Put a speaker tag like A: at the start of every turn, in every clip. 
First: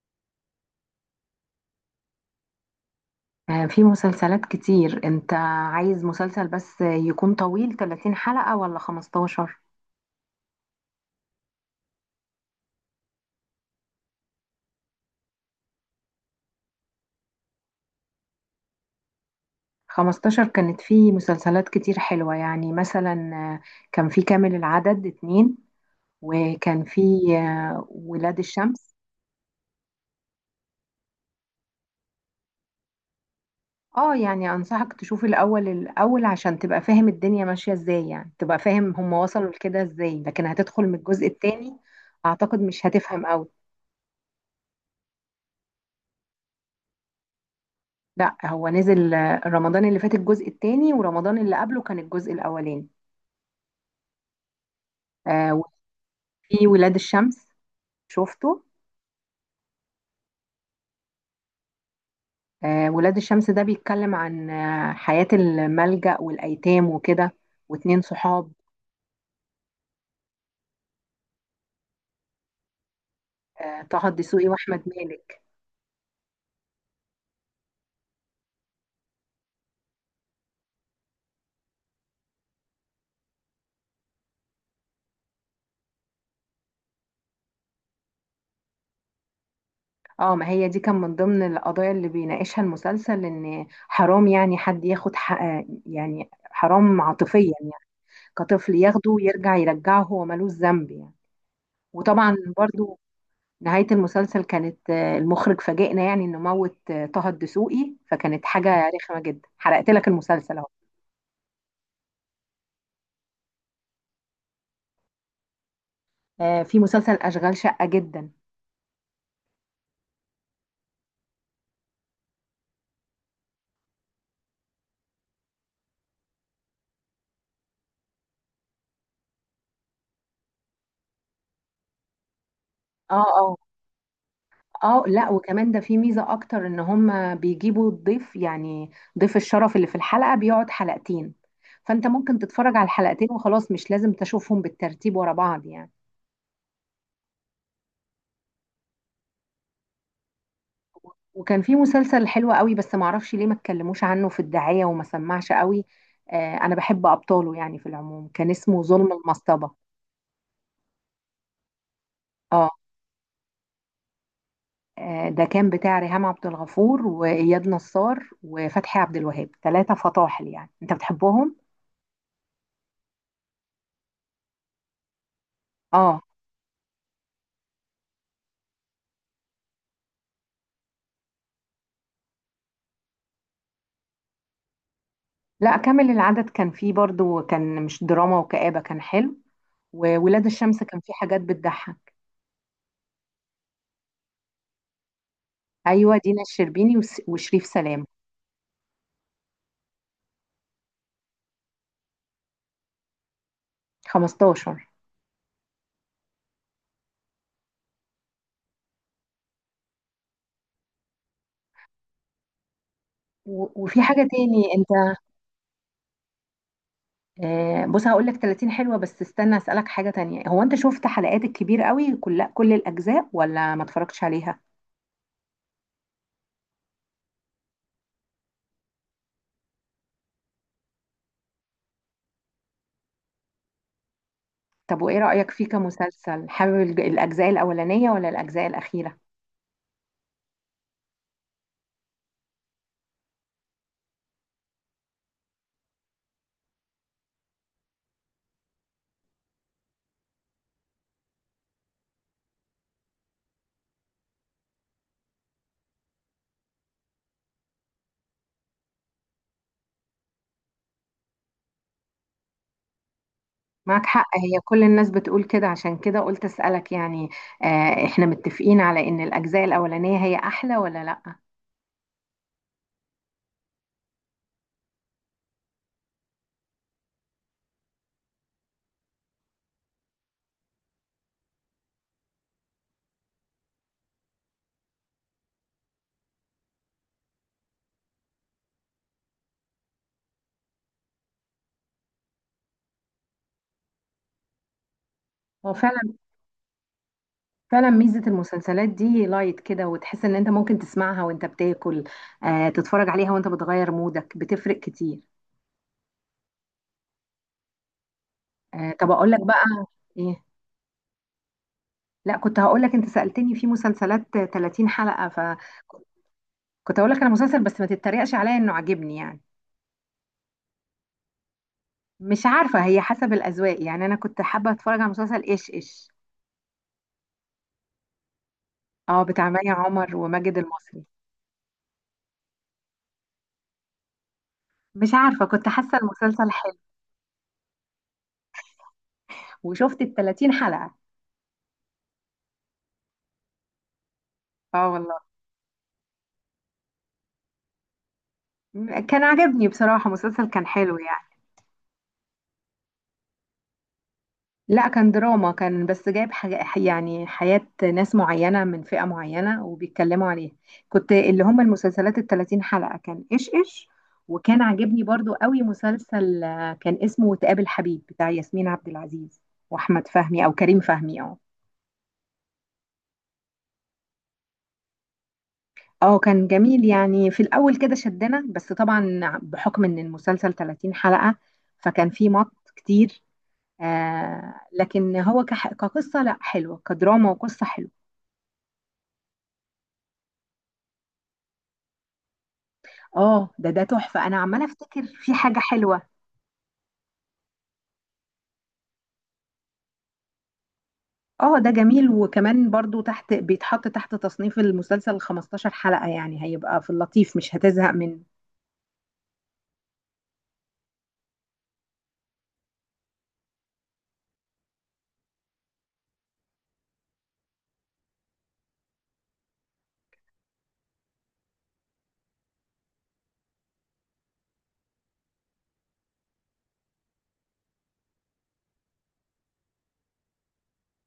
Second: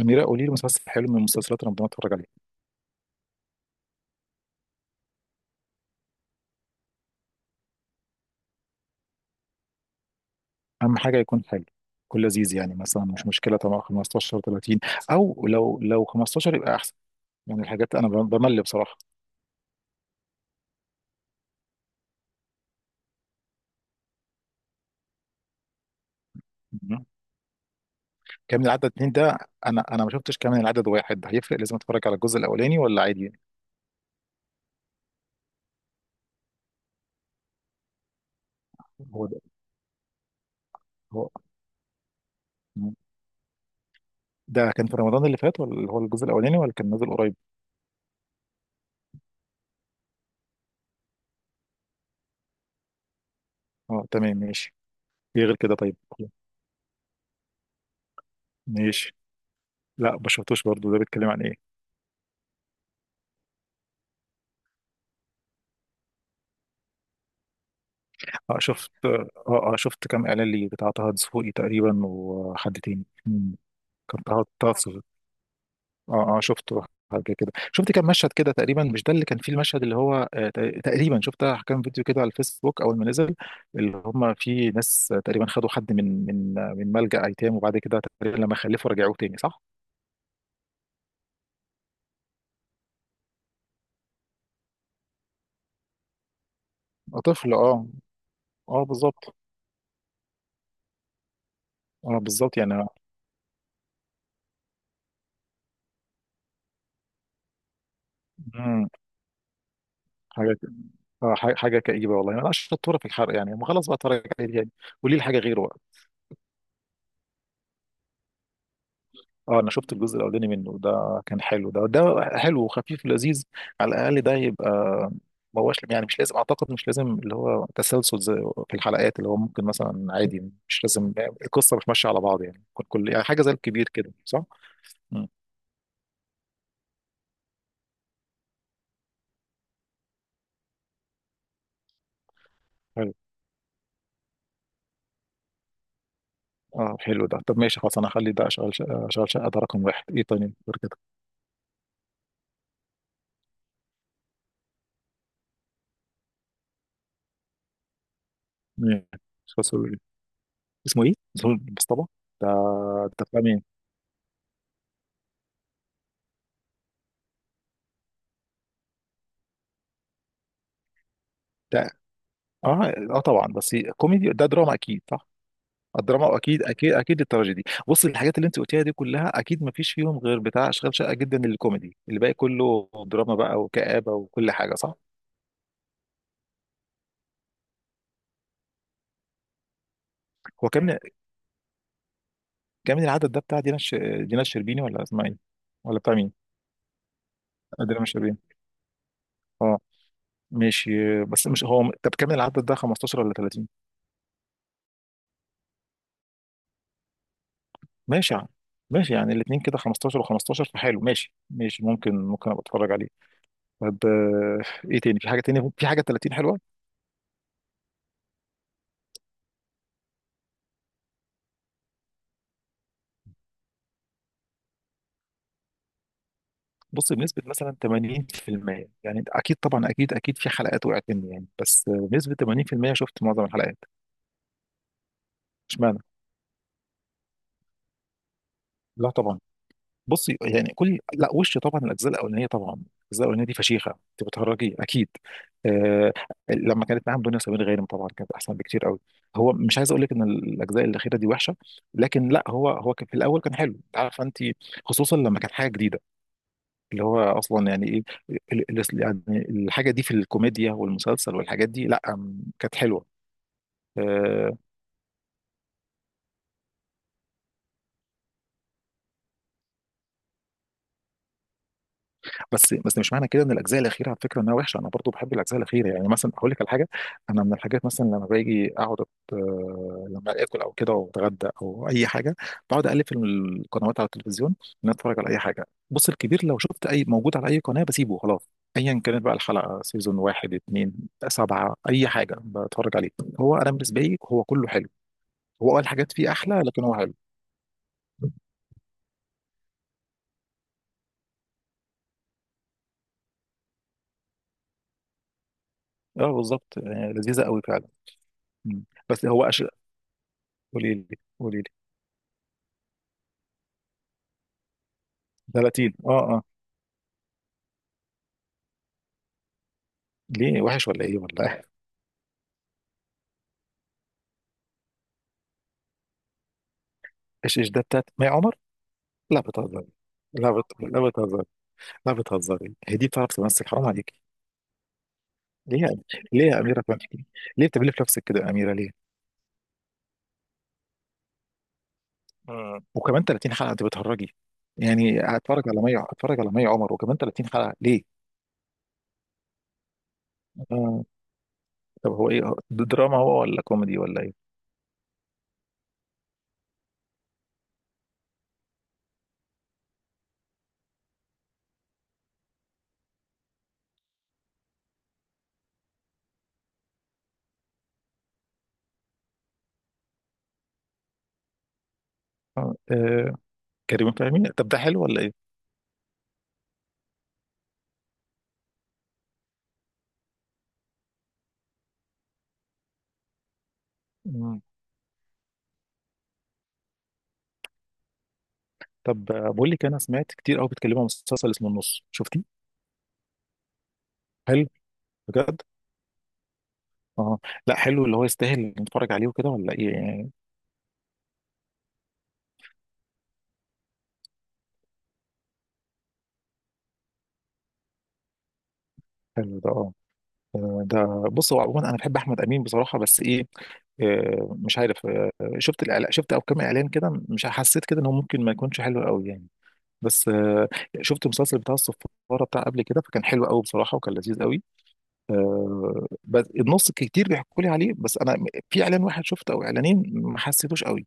A: أميرة، قولي لي مسلسل حلو من مسلسلات رمضان اتفرج عليه.
B: في مسلسلات كتير. انت عايز مسلسل بس يكون طويل 30 حلقة ولا 15.
A: أهم حاجة يكون حلو، يكون لذيذ. يعني مثلا مش مشكلة طبعا 15 30. أو لو 15 يبقى أحسن. يعني الحاجات أنا بمل بصراحة.
B: 15 كانت في مسلسلات كتير حلوة، يعني مثلا كان في كامل العدد اتنين، وكان في
A: مهم.
B: ولاد
A: كامل العدد
B: الشمس.
A: اتنين ده. أنا ما شفتش كامل العدد واحد ده، هيفرق؟ لازم أتفرج على الجزء الأولاني ولا عادي يعني؟
B: اه، يعني انصحك تشوف الاول الاول عشان تبقى فاهم الدنيا ماشية ازاي، يعني تبقى فاهم هم
A: هو ده.
B: وصلوا لكده ازاي، لكن هتدخل من الجزء
A: هو.
B: التاني، اعتقد مش
A: مم.
B: هتفهم قوي.
A: ده كان في رمضان اللي فات ولا اللي هو الجزء الأولاني، ولا كان نازل قريب؟
B: لا، هو نزل رمضان اللي فات الجزء التاني، ورمضان اللي قبله كان الجزء الاولاني.
A: أه تمام ماشي. إيه
B: آه،
A: غير كده طيب؟
B: وفي ولاد الشمس شفته.
A: ماشي. لا، ما شفتوش برضه. ده بيتكلم عن إيه؟
B: ولاد الشمس ده بيتكلم عن حياة الملجأ والأيتام وكده، واتنين صحاب.
A: أه، شفت. اه شفت كام اعلان ليه بتاع طه دسوقي تقريبا، وحد تاني. مم.
B: طه
A: كان طه
B: الدسوقي
A: طه
B: وأحمد
A: دسوقي.
B: مالك.
A: اه شفته. حاجه كده، شفت كام مشهد كده تقريبا. مش ده اللي كان فيه المشهد اللي هو تقريبا شفت كام فيديو كده على الفيسبوك اول ما نزل. اللي هم فيه ناس، تقريبا خدوا حد من ملجأ ايتام، وبعد كده تقريبا لما خلفوا رجعوه تاني، صح؟
B: اه، ما هي دي كان من ضمن القضايا اللي بيناقشها المسلسل، إن حرام يعني حد ياخد حق، يعني حرام
A: آه،
B: عاطفيا
A: طفل،
B: يعني،
A: اه.
B: كطفل
A: اه
B: ياخده
A: بالظبط.
B: ويرجع يرجعه، هو ملوش ذنب يعني.
A: اه
B: وطبعا
A: بالظبط يعني.
B: برضو نهاية المسلسل كانت، المخرج فاجئنا يعني انه موت طه الدسوقي، فكانت
A: مم.
B: حاجة رخمة جدا حرقت لك
A: حاجه.
B: المسلسل اهو.
A: اه، حاجه كئيبه والله. انا شطوره في الحرق يعني. ما خلاص بقى، اتفرج عليه يعني. قولي لي حاجه غيره.
B: في مسلسل اشغال شقة جدا.
A: اه، انا شفت الجزء الاولاني منه، ده كان حلو. ده حلو وخفيف ولذيذ. على الاقل ده يبقى. ما هوش يعني مش لازم، اعتقد مش لازم اللي هو تسلسل زي في الحلقات، اللي هو ممكن مثلا عادي، مش لازم القصه مش ماشيه على بعض يعني.
B: اه،
A: يعني حاجه زي
B: اه،
A: الكبير كده، صح؟
B: اه،
A: مم.
B: لا، وكمان ده في ميزة اكتر ان هم بيجيبوا الضيف يعني، ضيف الشرف اللي في الحلقة بيقعد حلقتين، فانت ممكن تتفرج على
A: حلو.
B: الحلقتين وخلاص، مش لازم تشوفهم بالترتيب ورا بعض يعني.
A: اه حلو ده. طب ماشي، خلاص انا هخلي ده اشغل شقه ده رقم واحد. ايه تاني غير كده؟
B: وكان في مسلسل حلو قوي بس معرفش ليه ما اتكلموش عنه في الدعاية وما سمعش قوي. آه، انا بحب ابطاله يعني في العموم، كان اسمه
A: مم.
B: ظلم المصطبة.
A: خلاص. اسمه ايه؟ زهور المصطبة، ده.
B: اه،
A: ده بتاع مين؟
B: ده كان بتاع ريهام عبد الغفور واياد نصار وفتحي عبد الوهاب، ثلاثة فطاحل يعني انت بتحبهم.
A: ده، اه طبعا. بس كوميدي، ده دراما اكيد، صح؟
B: اه،
A: الدراما اكيد اكيد اكيد التراجيدي. بص، الحاجات اللي انت قلتيها دي كلها اكيد ما فيش فيهم غير بتاع اشغال شقه جدا الكوميدي، الباقي كله دراما بقى وكآبه وكل حاجه، صح.
B: لا، كامل العدد كان فيه برضو، كان مش دراما وكآبة، كان حلو. وولاد
A: هو
B: الشمس
A: كام،
B: كان فيه حاجات بتضحك.
A: كام العدد ده بتاع دينا الش... دينا الشربيني ولا اسمها ايه؟ ولا بتاع
B: ايوه،
A: مين؟
B: دينا الشربيني وشريف
A: آه، دينا
B: سلام.
A: الشربيني. اه. ماشي. بس مش هو. طب، كام العدد ده 15 ولا 30؟
B: 15.
A: ماشي يعني. ماشي يعني الاثنين كده 15 و15 فحلو. ماشي ماشي. ممكن ابقى اتفرج عليه. طب.
B: وفي حاجة تاني
A: ايه
B: انت.
A: تاني؟ في حاجه تانية، في حاجه 30 حلوه؟
B: بص هقول لك 30 حلوة، بس استنى أسألك حاجة تانية، هو أنت شفت حلقات الكبير قوي كل الأجزاء ولا ما اتفرجتش عليها؟
A: بص، بنسبة مثلا 80% يعني، انت اكيد طبعا، اكيد اكيد في حلقات وقعت مني يعني، بس بنسبة 80% شفت معظم الحلقات.
B: طب وإيه رأيك فيه
A: اشمعنى؟
B: كمسلسل؟ حابب الأجزاء الأولانية ولا الأجزاء
A: لا
B: الأخيرة؟
A: طبعا. بصي يعني، كل، لا وش، طبعا الاجزاء الاولانيه. طبعا الاجزاء الاولانيه دي فشيخه، انت بتهرجي اكيد. آه. لما كانت معاهم دنيا سمير غانم طبعا كانت احسن بكتير قوي. هو مش عايز اقول لك ان الاجزاء الاخيره دي وحشه. لكن لا. هو كان في الاول كان حلو، عارفه انت. خصوصا لما كانت حاجه جديده، اللي هو اصلا يعني ايه، يعني الحاجه دي في الكوميديا والمسلسل والحاجات دي، لا كانت حلوه.
B: معك حق،
A: آه،
B: هي كل الناس بتقول كده، عشان كده قلت أسألك يعني. إحنا متفقين على إن الأجزاء الأولانية هي أحلى ولا لأ؟
A: بس مش معنى كده ان الاجزاء الاخيره، على فكره، انها وحشه. انا برضو بحب الاجزاء الاخيره، يعني مثلا اقول لك على حاجه. انا من الحاجات مثلا لما باجي اقعد لما اكل او كده واتغدى او اي حاجه، بقعد اقلب في القنوات على التلفزيون، ان أنا اتفرج على اي حاجه. بص، الكبير لو شفت اي موجود على اي قناه بسيبه خلاص، ايا كانت بقى الحلقه، سيزون واحد، اتنين، سبعه، اي حاجه بتفرج عليه. هو انا بالنسبه لي هو كله حلو.
B: هو
A: هو قال حاجات
B: فعلا
A: فيه احلى، لكن هو حلو.
B: فعلا ميزة المسلسلات دي لايت كده، وتحس إن أنت ممكن تسمعها وأنت بتاكل، تتفرج عليها وأنت بتغير مودك، بتفرق كتير.
A: اه بالظبط. لذيذه قوي فعلا. مم.
B: طب
A: بس
B: أقول لك
A: هو أش...
B: بقى إيه؟
A: قولي لي، قولي لي.
B: لا، كنت هقول لك انت سألتني في مسلسلات 30 حلقة،
A: 30. اه
B: فكنت
A: اه
B: هقول لك انا مسلسل بس ما تتريقش عليا انه عاجبني يعني.
A: ليه وحش ولا ايه ولا إيه؟
B: مش عارفة، هي حسب الأذواق يعني، انا كنت حابة اتفرج على مسلسل ايش ايش.
A: ايش ايش ده بتاعت مي عمر؟
B: اه،
A: لا
B: بتاع مي
A: بتهزري.
B: عمر
A: لا
B: وماجد المصري.
A: لا بتهزري. لا بتهزري، هي دي بتعرف تمثل؟ حرام عليكي.
B: مش عارفة، كنت
A: ليه
B: حاسة
A: ليه
B: المسلسل
A: يا
B: حلو.
A: اميره فهمي؟ ليه بتعملي في نفسك كده يا اميره ليه؟
B: وشفت ال 30 حلقة.
A: مم. وكمان 30 حلقه، انت بتهرجي؟
B: اه، والله
A: يعني هتفرج على مي عمر، وكمان 30 حلقه، ليه؟
B: كان عاجبني بصراحة، مسلسل كان حلو
A: آه.
B: يعني.
A: طب، هو ايه؟ ده دراما هو ولا كوميدي ولا ايه؟
B: لا، كان دراما، كان بس جايب حاجة يعني حياة ناس معينة من فئة معينة وبيتكلموا عليها. كنت اللي هم المسلسلات التلاتين حلقة كان إيش إيش. وكان عاجبني برضو قوي مسلسل، كان اسمه وتقابل حبيب بتاع ياسمين عبد العزيز وأحمد فهمي أو كريم فهمي. أه
A: آه. كريم فهمي، طب ده حلو ولا ايه؟
B: اه كان جميل يعني، في الأول كده شدنا، بس طبعا بحكم إن المسلسل 30 حلقة فكان فيه مط كتير. آه،
A: مم.
B: لكن هو كقصة، لا، حلوة كدراما وقصة حلوة.
A: طب، بقول لك، انا سمعت كتير قوي بيتكلموا عن مسلسل اسمه النص، شفتيه؟
B: اه، ده تحفة، انا عمالة
A: حلو.
B: افتكر في حاجة
A: بجد.
B: حلوة.
A: اه. لا حلو، اللي هو يستاهل نتفرج عليه وكده، ولا ايه يعني؟
B: اه، ده جميل، وكمان برضو تحت بيتحط تحت تصنيف المسلسل 15 حلقة، يعني هيبقى في اللطيف مش هتزهق منه.
A: حلو ده، اه. ده. بص، هو عموما انا بحب احمد امين بصراحه، بس ايه، مش عارف، شفت شفت او كام اعلان كده، مش حسيت كده انه ممكن ما يكونش حلو قوي يعني. بس. شفت المسلسل بتاع الصفاره بتاع قبل كده، فكان حلو قوي بصراحه وكان لذيذ قوي. بس النص كتير بيحكوا لي عليه، بس انا في اعلان واحد شفته او اعلانين ما حسيتوش قوي.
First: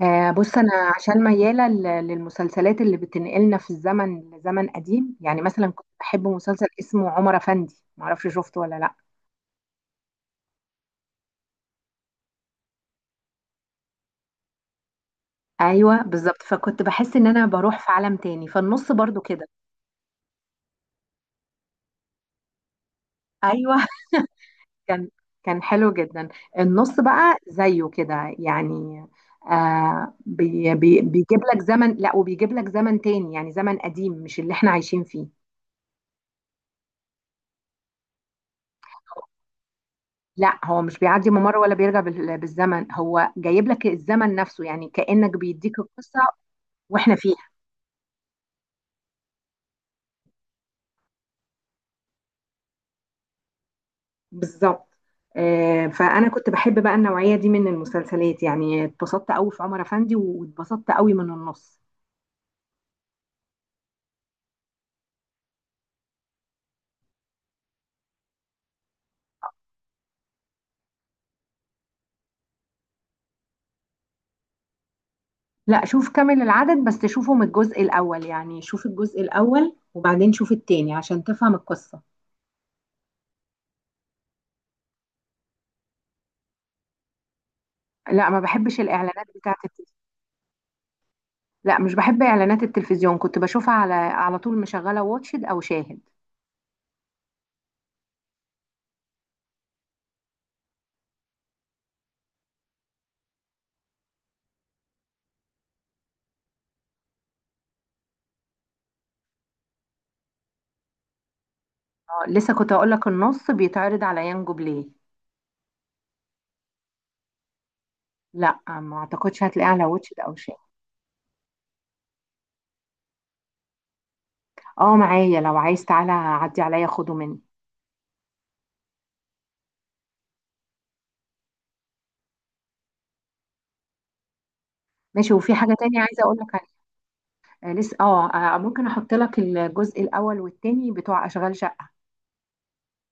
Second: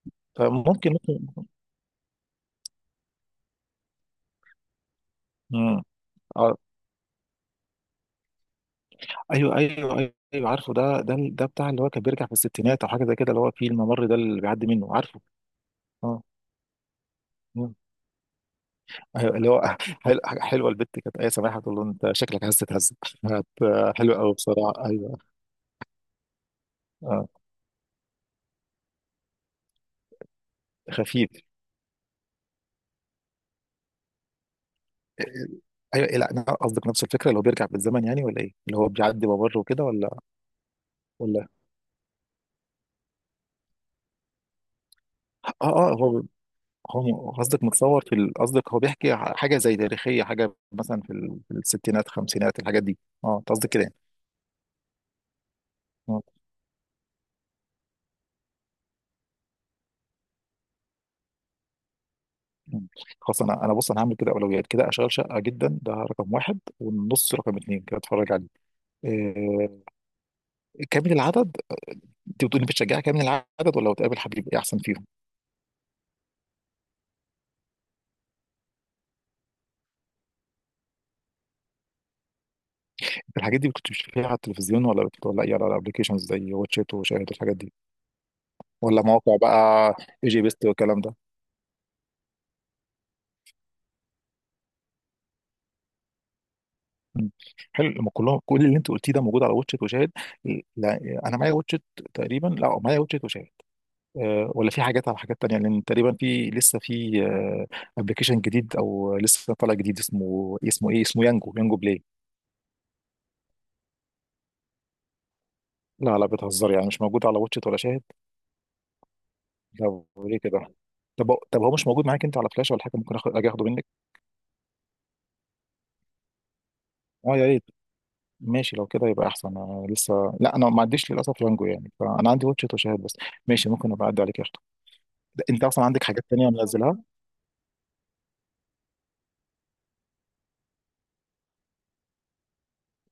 B: آه، بص انا
A: فممكن
B: عشان
A: ممكن
B: ميالة للمسلسلات اللي بتنقلنا في الزمن لزمن قديم، يعني مثلا
A: مم.
B: كنت بحب
A: آه،
B: مسلسل اسمه عمر افندي، معرفش شفته ولا لا.
A: ايوه ايوه. ايوه عارفه ده. ده بتاع اللي هو كان بيرجع في الستينات او حاجه زي كده، اللي هو فيه الممر ده اللي بيعدي منه، عارفه.
B: ايوه
A: اه.
B: بالظبط، فكنت بحس ان انا
A: مم.
B: بروح في عالم تاني، فالنص برضو
A: ايوه،
B: كده.
A: اللي هو حلوه، البت كانت ايه، سماحه، تقول له انت شكلك عايز تتهز هت...
B: ايوه.
A: حلو قوي بصراحه،
B: كان
A: ايوه.
B: كان حلو جدا. النص
A: اه.
B: بقى زيه كده يعني، آه بي بي
A: خفيف.
B: بيجيب لك زمن، لا، وبيجيب لك زمن تاني يعني، زمن قديم مش اللي احنا عايشين
A: آه،
B: فيه.
A: ايوه. إيه، لا انا قصدك نفس الفكره اللي هو بيرجع بالزمن يعني، ولا ايه، اللي هو بيعدي ممر وكده، ولا.
B: لا، هو مش بيعدي
A: ولا.
B: ممر ولا بيرجع بالزمن، هو جايب لك الزمن نفسه يعني، كأنك
A: اه
B: بيديك
A: اه
B: القصة
A: هو، هو
B: واحنا فيها.
A: قصدك متصور قصدك هو بيحكي حاجة زي تاريخية، حاجة مثلا في الستينات خمسينات، الحاجات دي. اه، انت قصدك كده يعني.
B: بالظبط.
A: آه،
B: فأنا كنت بحب بقى النوعية دي من المسلسلات يعني، اتبسطت قوي في عمر أفندي، واتبسطت قوي من النص.
A: مم. خلاص. انا بص، انا هعمل كده اولويات كده. اشغال شقة جدا ده رقم واحد، والنص رقم اتنين، كده اتفرج عليه. آه. كامل العدد، انت بتقولي بتشجعي كامل العدد ولا بتقابل حبيب، ايه احسن فيهم؟
B: لا، شوف كامل العدد بس شوفه من الجزء الأول، يعني شوف الجزء الأول وبعدين شوف التاني عشان تفهم القصة.
A: الحاجات دي كنت بتشوفيها على التلفزيون ولا ولا ايه، على الابلكيشنز زي واتشيت وشاهد الحاجات دي،
B: لا، ما بحبش
A: ولا
B: الإعلانات
A: مواقع بقى،
B: بتاعة التلفزيون.
A: اي جي بيست والكلام ده؟
B: لا، مش بحب إعلانات التلفزيون، كنت بشوفها على على طول مشغلة واتشد أو شاهد.
A: مم. حلو، لما كلهم، كل اللي انت قلتيه ده موجود على واتشت وشاهد. لا، انا معايا واتشت، تقريبا لا معايا واتشت وشاهد. أه، ولا في حاجات على حاجات تانية، لان تقريبا في لسه في ابلكيشن جديد او لسه طالع جديد اسمه، اسمه ايه اسمه يانجو، يانجو بلاي.
B: لسه كنت أقول لك النص بيتعرض على يانجو بلاي.
A: لا لا بتهزر يعني، مش موجود على واتشت ولا شاهد؟
B: لا، ما أعتقدش هتلاقيه على
A: طب
B: واتشد أو
A: ليه
B: شاهد.
A: كده؟ طب هو مش موجود معاك انت على فلاش ولا حاجه؟ ممكن اخد، اجي اخده منك.
B: اه، معايا، لو عايز تعالى عدي عليا خده
A: اه
B: مني.
A: يا ريت. ماشي لو كده يبقى احسن، انا لسه، لا انا ما عنديش للاسف يانجو يعني، فانا عندي واتشت وشاهد بس. ماشي ممكن ابقى اعدي عليك.
B: ماشي، وفي
A: انت
B: حاجة
A: اصلا
B: تانية
A: عندك
B: عايزة
A: حاجات
B: أقول لك
A: تانية
B: عليها.
A: منزلها؟
B: لسه اه. ممكن أحط لك الجزء الأول والتاني بتوع أشغال شقة.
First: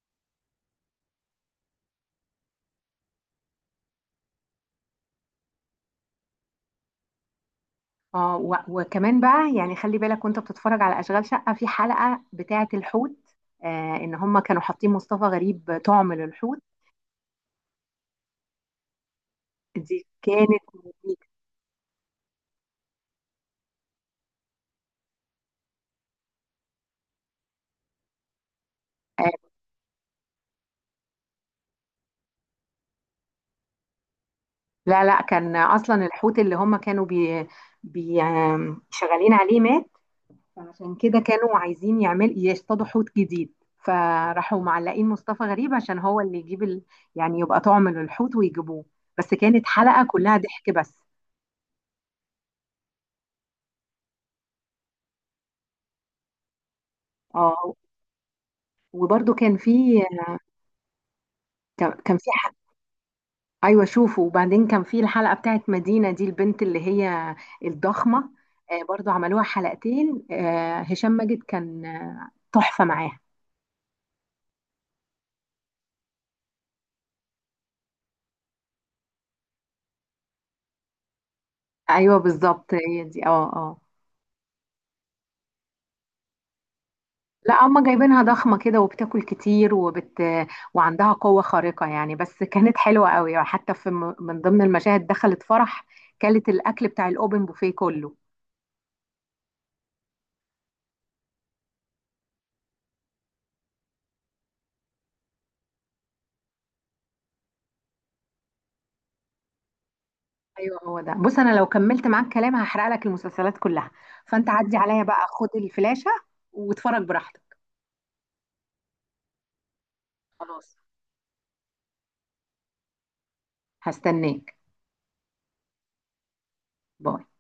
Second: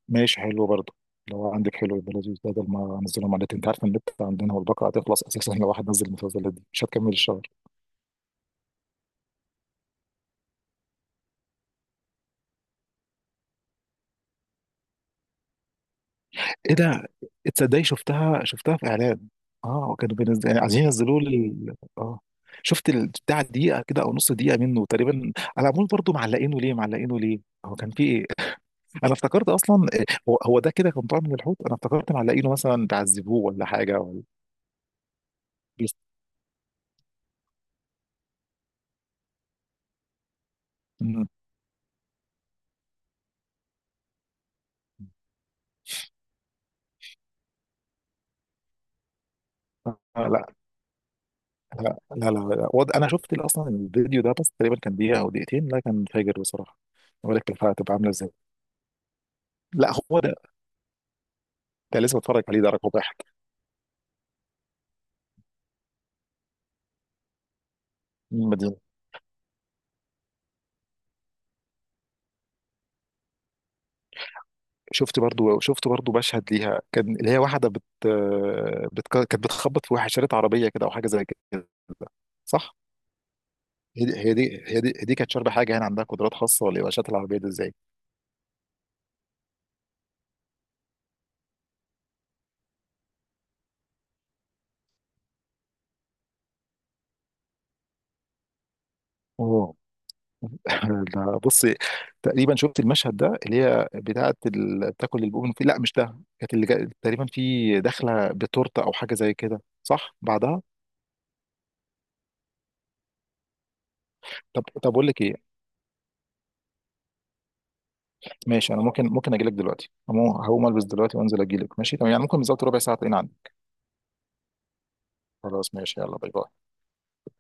A: ماشي حلو برضه، لو عندك حلو يبقى لذيذ، بدل ما انزلهم على النت. انت عارف ان النت عندنا والباقه هتخلص اساسا، لو واحد نزل المسلسلات دي مش هتكمل الشهر.
B: اه، وكمان بقى يعني خلي بالك وانت بتتفرج على اشغال شقه في حلقه بتاعه الحوت. آه، ان هم كانوا حاطين مصطفى غريب طعم للحوت.
A: ايه ده؟ تصدقي شفتها في اعلان. اه،
B: دي
A: كانوا بينزل يعني،
B: كانت
A: عايزين ينزلوه
B: مميتة.
A: لل، اه. شفت البتاع دقيقه كده او نص دقيقه منه تقريبا على عمول برضه. معلقينه ليه، معلقينه ليه؟ هو كان في ايه؟ انا
B: آه،
A: افتكرت اصلا، هو ده كده كان طالع من الحوت، انا افتكرت معلقينه مثلا بيعذبوه ولا حاجه، ولا.
B: لا، لا، كان
A: بيست...
B: اصلا الحوت اللي هم كانوا بي بي آم، شغالين عليه مات، فعشان كده
A: مم.
B: كانوا عايزين يعمل يصطادوا حوت جديد. فراحوا معلقين مصطفى غريب عشان هو اللي يجيب ال... يعني يبقى طعم للحوت ويجيبوه. بس كانت حلقه كلها
A: لا
B: ضحك بس.
A: لا لا لا, لا. وض... انا شفت اصلا الفيديو ده بس تقريبا كان دقيقه او دقيقتين، لا كان فاجر بصراحه. ما بالك الحلقه
B: اه،
A: تبقى عامله ازاي.
B: وبرده كان
A: لا
B: في
A: هو ده. ده
B: كان
A: لسه
B: في
A: بتفرج عليه، ده رقم واحد.
B: ايوه، شوفوا. وبعدين كان في الحلقه بتاعت مدينه دي، البنت اللي هي الضخمه.
A: من المدينه.
B: آه، برضو عملوها حلقتين. آه، هشام ماجد كان تحفه معاها.
A: شفت برضو مشهد ليها كان، اللي هي واحده بت... بت... كانت بتخبط في واحد شريط عربيه كده او حاجه زي كده،
B: ايوه، بالظبط
A: صح.
B: هي دي. اه، اه.
A: هي دي كانت شاربه حاجه هنا، عندها قدرات خاصه ولا ايه، شات العربيه دي
B: لا،
A: ازاي؟
B: هما جايبينها ضخمه كده وبتاكل كتير وعندها قوه خارقه يعني، بس كانت حلوه قوي. وحتى في من ضمن المشاهد دخلت فرح كلت الاكل بتاع الاوبن بوفيه كله.
A: اوه. لا، بصي. تقريبا شفت المشهد ده، اللي هي بتاعه بتاكل البومن في، لا مش ده. كانت اللي جا... تقريبا في داخله بتورته او حاجه زي كده، صح، بعدها.
B: ايوه، هو ده، بص انا لو كملت معاك كلام هحرق لك المسلسلات كلها. فانت
A: طب
B: عدي
A: طب
B: عليا
A: اقول لك
B: بقى،
A: ايه.
B: خد الفلاشه واتفرج براحتك.
A: ماشي، انا ممكن اجي لك دلوقتي. هقوم
B: خلاص،
A: البس دلوقتي وانزل اجي لك. ماشي تمام يعني، ممكن بالظبط ربع ساعه تلاقيني عندي.
B: هستناك.
A: خلاص ماشي، يلا باي باي.
B: باي.